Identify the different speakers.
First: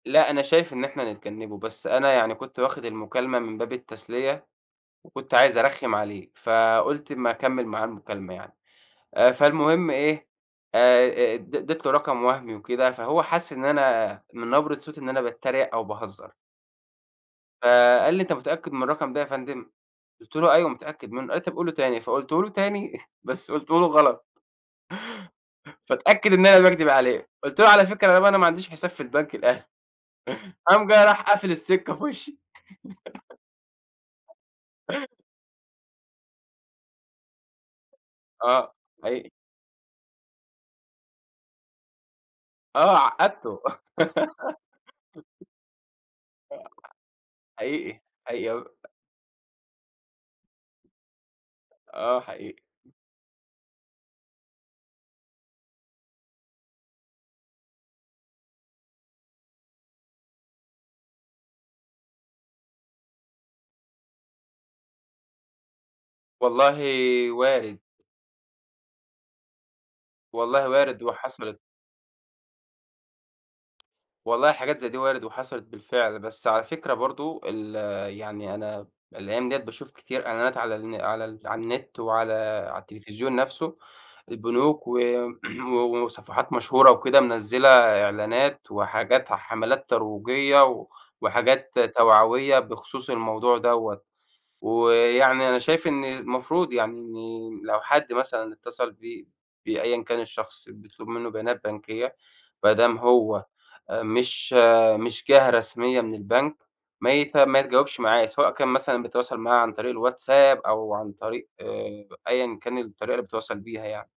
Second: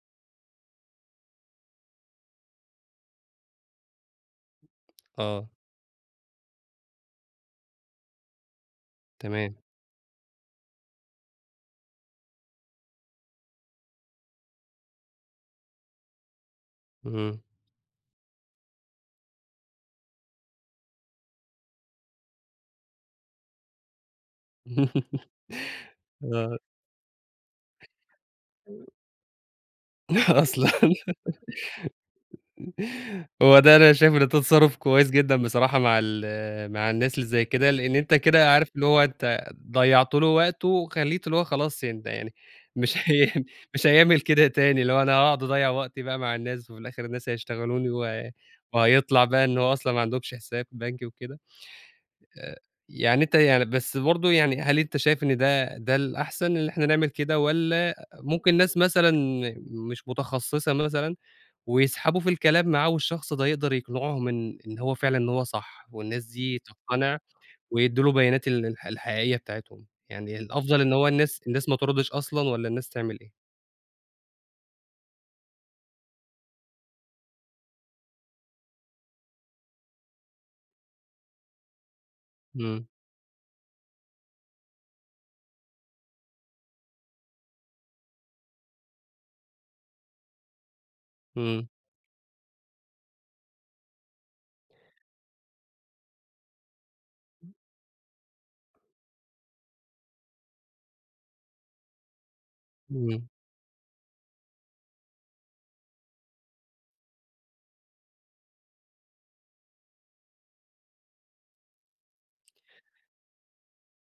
Speaker 1: لأ أنا شايف إن إحنا نتجنّبه، بس أنا يعني كنت واخد المكالمة من باب التسلية، وكنت
Speaker 2: آه.
Speaker 1: عايز أرخّم عليه، فقُلت أما اكمّل معاه المكالمة يعني، آآ
Speaker 2: تمام.
Speaker 1: فالمهم إيه آآ أ أ اد اديت له رقم وهمي وكده، فهو حَس إن أنا من نبرة صوتي إن أنا باتريق أو باهزر.
Speaker 2: اهم.
Speaker 1: فقال لي: "أنت متأكد من الرقم ده يا فندم؟" قُلت له: "أيوه متأكد منّه." قال لي: "طب قوله تاني." فقُلته له تاني بس قُلته له غلط. فاتأكد إن
Speaker 2: آه.
Speaker 1: أنا باكدب عليه، قُلت له: "على فكرة أنا بقى أنا ما عنديش
Speaker 2: إمم.
Speaker 1: حساب في البنك الأهلي."
Speaker 2: أصلًا.
Speaker 1: قام جاي راح قافل السكة في وشّي.
Speaker 2: هو ده أنا شايفه إن ده تصرّف كويس جدًا بصراحة مع ال مع الناس اللي زي كده، لإن أنت كده عارف
Speaker 1: آه
Speaker 2: اللي هو
Speaker 1: حقيقي.
Speaker 2: أنت ضيّعت له وقته، وخلّيته اللي هو خلاص يعني ده يعني مش
Speaker 1: آه
Speaker 2: هي
Speaker 1: عقدته.
Speaker 2: مش هيعمل كده تاني اللي هو أنا هاقعُد اضيّع وقتي بقى مع الناس، وفي الآخر الناس
Speaker 1: [unintelligible]
Speaker 2: هيشتغلوني،
Speaker 1: حقيقي،
Speaker 2: و
Speaker 1: حقيقي آه أ
Speaker 2: وهيطلع بقى إن هو أصلًا ما عندهمش حساب بنكي وكده.
Speaker 1: آه
Speaker 2: آآ
Speaker 1: حقيقي.
Speaker 2: يعني أنت يعني بس برضه يعني هل أنت شايف إن ده ده الأحسن اللي إحنا نعمل كده والّا أ ممكن ناس مثلًا مش متخصصة مثلًا، ويسحبه في الكلام معاه، والشخص ده يقدر يقنعهم إن إن هو فعلًا إن هو صح، والناس دي
Speaker 1: والله
Speaker 2: تقتنع
Speaker 1: وارد.
Speaker 2: ويدّوا له بيانات ال الح الحقيقية بتاعتهم، يعني
Speaker 1: والله
Speaker 2: الأفضل إن
Speaker 1: وارد
Speaker 2: هو الناس
Speaker 1: وحصلت.
Speaker 2: الناس ما تردش أصلًا والّا الناس تعمل إيه؟
Speaker 1: والله حاجات زي دي وارد وحصلت بالفعل، بس على فكرة برضه ال يعني أنا الأيام دِيّة باشوف كتير إعلانات على الن على ال على النت، وعلى على
Speaker 2: إمم.
Speaker 1: التليفزيون نفسه البنوك و و وصفحات مشهورة وكده منزّلة إعلانات، وحاجات حملات ترويجية و
Speaker 2: إمم.
Speaker 1: وحاجات توعوية بخصوص الموضوع دَوّة. ويعني أنا شايف إن المفروض يعني إن لو حد مثلًا اتصل ب بأيًا كان الشخص بيطلب منُّه بيانات بنكيّة، بدام
Speaker 2: إمم.
Speaker 1: هو آآ مش مش جهة رسمية من البنك ما يت ما يتجاوبش معاه، سواء كان مثلًا بيتواصل معاه عن طريق الواتساب، أو عن طريق أيًا كان الطريقة اللي بيتواصل بيها يعني.